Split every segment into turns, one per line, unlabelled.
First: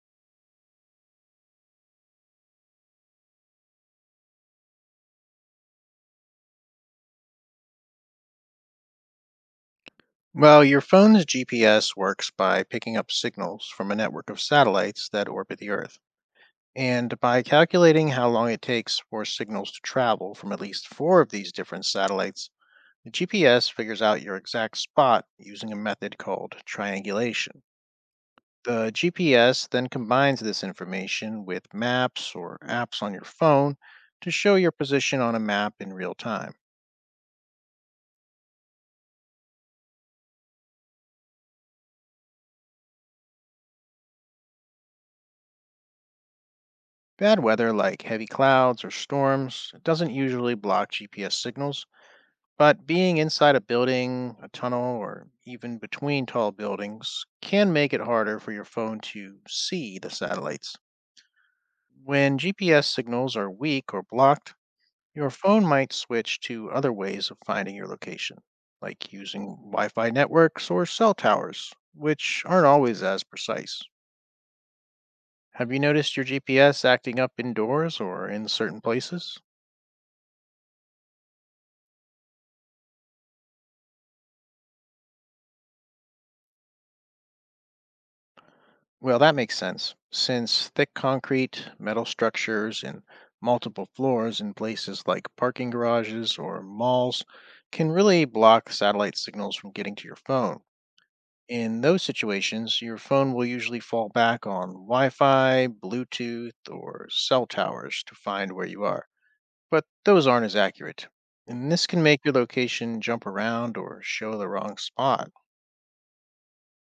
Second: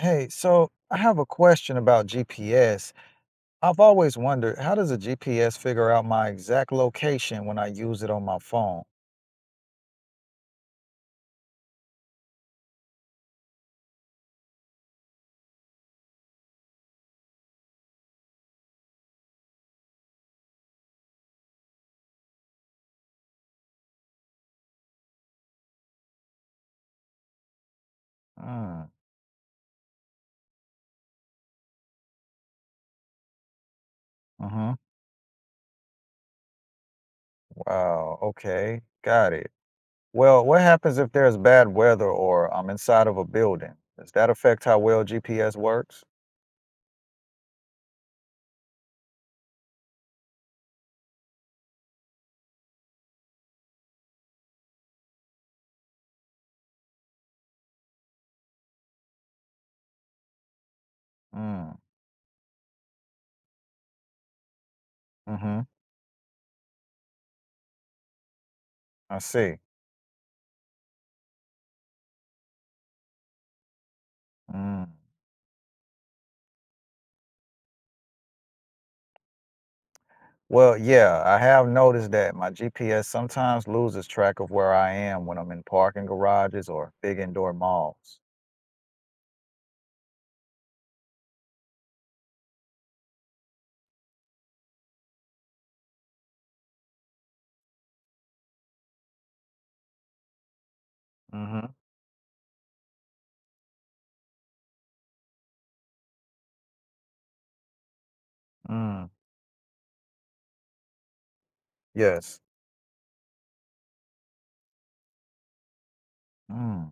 Hey, so I have a question about GPS. I've always wondered, how does a GPS figure out my exact location when I use it on my phone?
Well, your phone's GPS works by picking up signals from a network of satellites that orbit the Earth. And by calculating how long it takes for signals to travel from at least four of these different satellites, the GPS figures out your exact spot using a method called triangulation.
Mm,
The GPS then combines this information with maps or apps on your phone to show your
hmm.
position on a map in real time.
Wow, okay, got it. Well, what happens if there's bad weather or I'm inside of a building? Does that affect how well GPS works?
Bad weather like heavy clouds or storms doesn't usually block GPS signals. But being inside a building, a tunnel, or even between tall buildings can make it harder for your phone to see the satellites.
Mm,
When GPS signals are weak or blocked, your phone
hmm.
might switch to other ways of finding your location, like
I
using
see.
Wi Fi networks or cell towers, which aren't always as precise.
Mm.
Have you noticed your GPS acting up indoors or in certain places?
Well, yeah, I have noticed that my GPS sometimes loses track of where I am when I'm in parking garages or big indoor malls.
Well, that makes sense, since thick concrete, metal structures, and multiple floors in places like parking garages or malls can really block satellite signals from getting to your phone.
Hmm.
In those situations, your phone will usually fall back on Wi Fi, Bluetooth, or cell towers to find where you are,
Mm,
but those aren't as accurate. And this can make your
yes.
location jump around or show the wrong spot.
Mm,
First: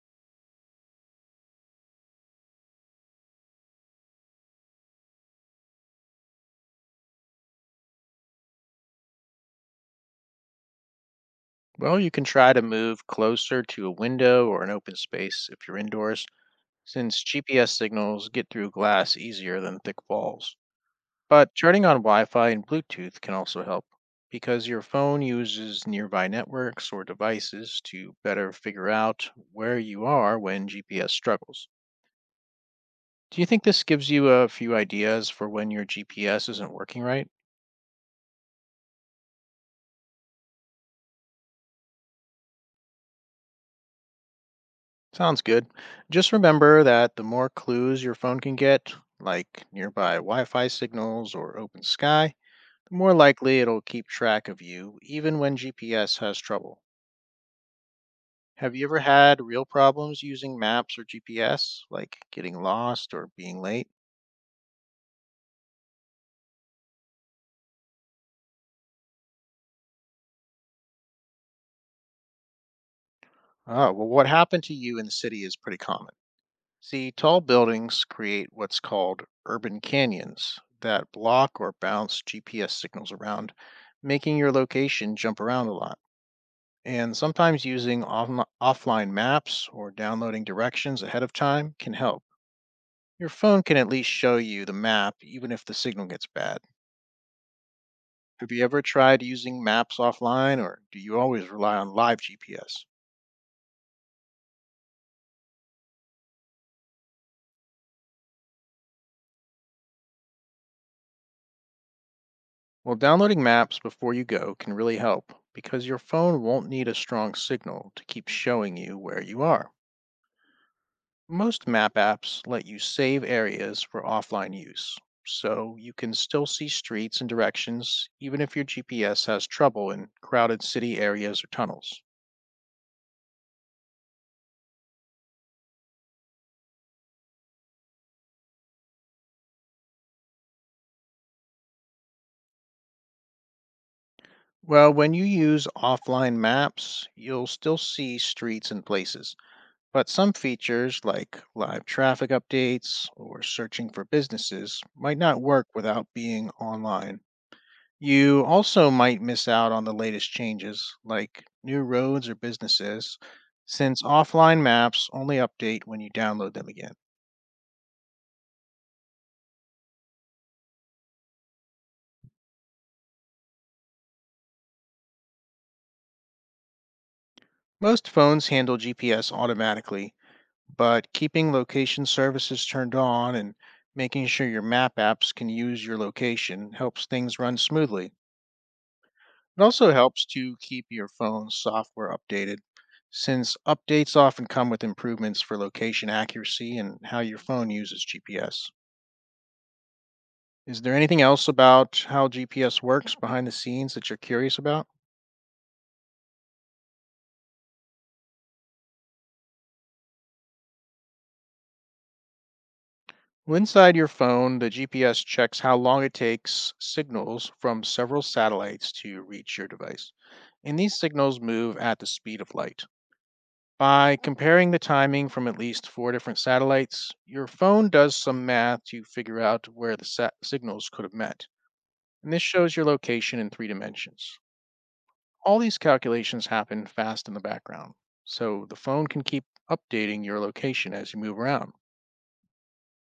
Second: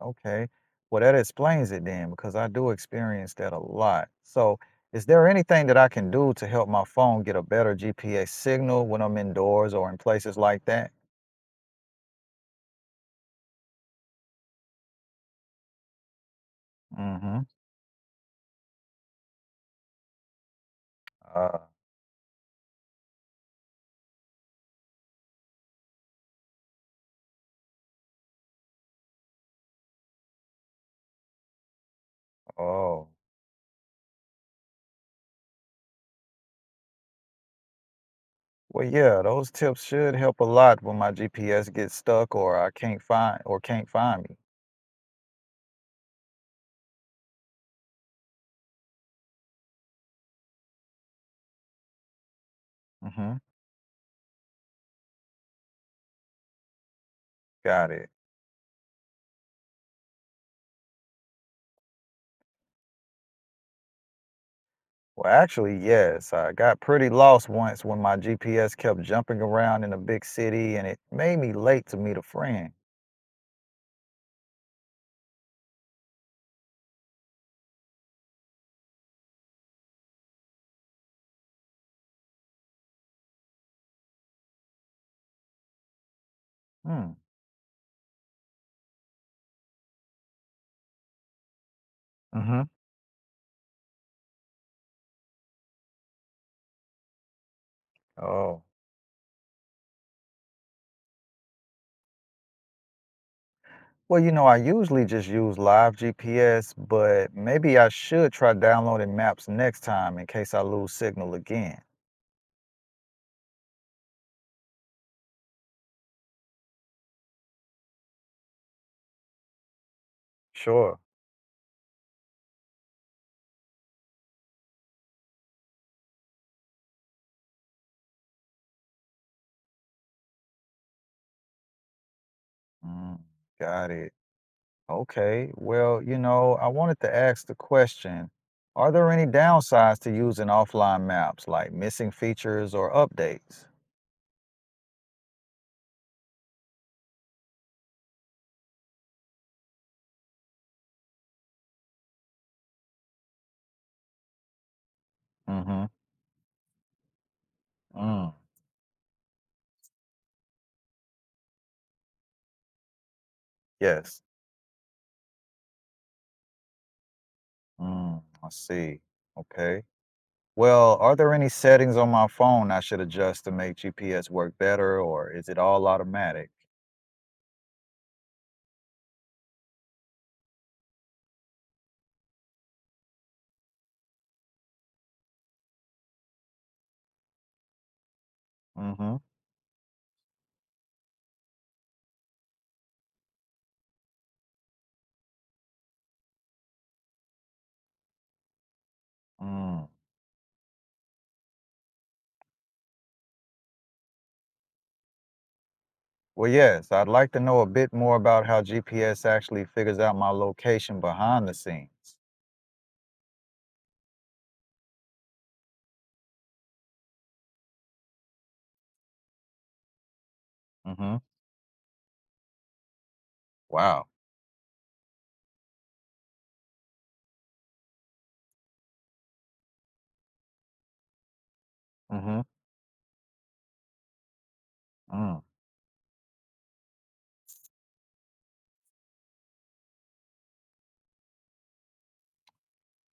okay. Well, that explains it then, because I do experience that a lot. So, is there anything that I can do to help my phone get a better GPS signal when I'm indoors or in places like that?
Well, you can try to move closer to a window or an open space if you're indoors, since
Mm-hmm.
GPS signals get through glass easier than thick walls. But
Uh,
turning on Wi Fi and Bluetooth can also help, because your phone uses nearby networks or devices to better figure out where you are when GPS struggles.
oh.
Do you think this gives you a few ideas for when your GPS isn't working right?
Well, yeah, those tips should help a lot when my GPS gets stuck or I can't find me.
Sounds good. Just remember that the more clues your phone can get, like nearby Wi Fi signals or open sky, the more
Mm-hmm.
likely it'll keep track of you, even when GPS has trouble.
Got it.
Have you ever had real problems using maps or GPS, like getting lost or being late?
Well, actually, yes. I got pretty lost once when my GPS kept jumping around in a big city and it made me late to meet a friend.
Ah, well, what happened to you in the city is pretty common. See, tall buildings create what's called urban canyons that block or bounce GPS signals around, making your location jump around a lot.
Hmm.
And sometimes using offline maps or downloading directions ahead of time can help.
Mm-hmm.
Your phone can at least show you the map even if the signal gets bad. Have
Oh.
you ever tried using maps offline or do you always rely on live GPS?
Well, I usually just use live GPS, but maybe I should try downloading maps next time in case I lose signal again.
Well, downloading maps before you go can really help because your phone won't need a strong signal to keep showing you where you are.
Sure.
Most map apps let you save areas for offline use, so you can still see streets and directions even if your GPS has trouble in crowded city areas or tunnels.
Mm, got it. Okay. Well, I wanted to ask the question, are there any downsides to using offline maps, like missing features or updates?
Well, when you use offline maps, you'll still see streets and places, but some features like live traffic updates or searching for businesses might not work
Mm-hmm.
without being online.
Mm.
You also might miss out on the latest changes, like new roads or businesses, since
Yes.
offline maps only update when you download them again.
Mm, I see. Okay. Well, are there any settings on my phone I should adjust to make GPS work better, or is it all automatic?
Most phones handle GPS automatically, but keeping location services turned on and making sure your map apps can use your location helps things run smoothly.
Mm-hmm.
It also helps to keep your phone's software updated, since updates often come with improvements for location accuracy and how your phone uses GPS.
Mm.
Is there anything else about how GPS works behind the scenes that you're curious about?
Well, yes, I'd like to know a bit more about how GPS actually figures out my location behind the scenes.
Well, inside your phone, the GPS checks how long it takes signals from several satellites to reach your device. And these
Mm-hmm.
signals move at the speed of light.
Wow.
By comparing the timing from at least four different satellites, your phone does some math to figure out where the signals could have met. And
Mm-hmm.
this shows your location in three dimensions.
Mm.
All these calculations happen fast in the background, so the phone can keep updating your location as you move around.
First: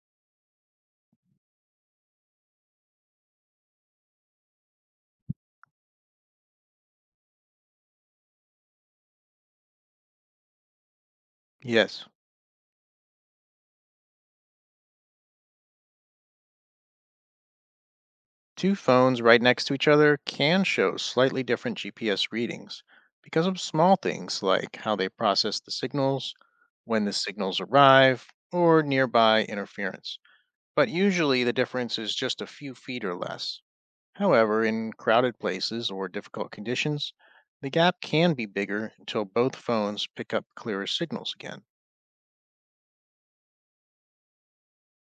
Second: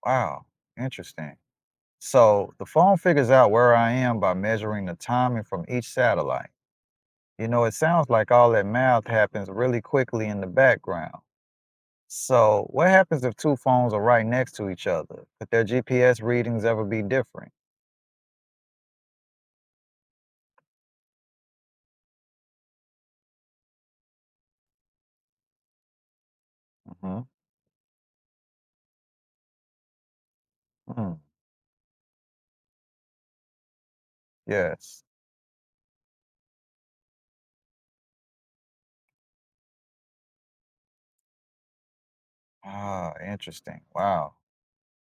Wow. Interesting. So the phone figures out where I am by measuring the timing from each satellite. It sounds like all that math happens really quickly in the background.
Yes.
So, what happens if two phones are right next to each other? Could their GPS readings ever be different?
Two phones right next to each other can show slightly different GPS readings because of small things like how they process the signals, when the
Hmm.
signals arrive, or nearby interference. But
Mm.
usually the difference is just a few feet or less. However, in
Yes.
crowded places or difficult conditions, the gap can be bigger until both phones pick up clearer signals again.
Ah, interesting. Wow.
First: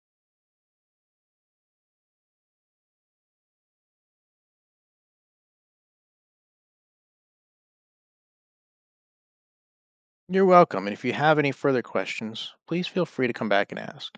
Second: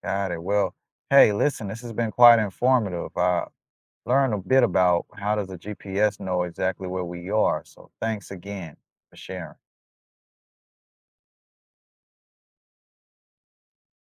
Got it. Well, hey, listen, this has been quite informative. I learned a bit about how does a GPS know exactly where we are. So, thanks again for sharing.
You're welcome. And if you have any further questions, please feel free to come back and ask.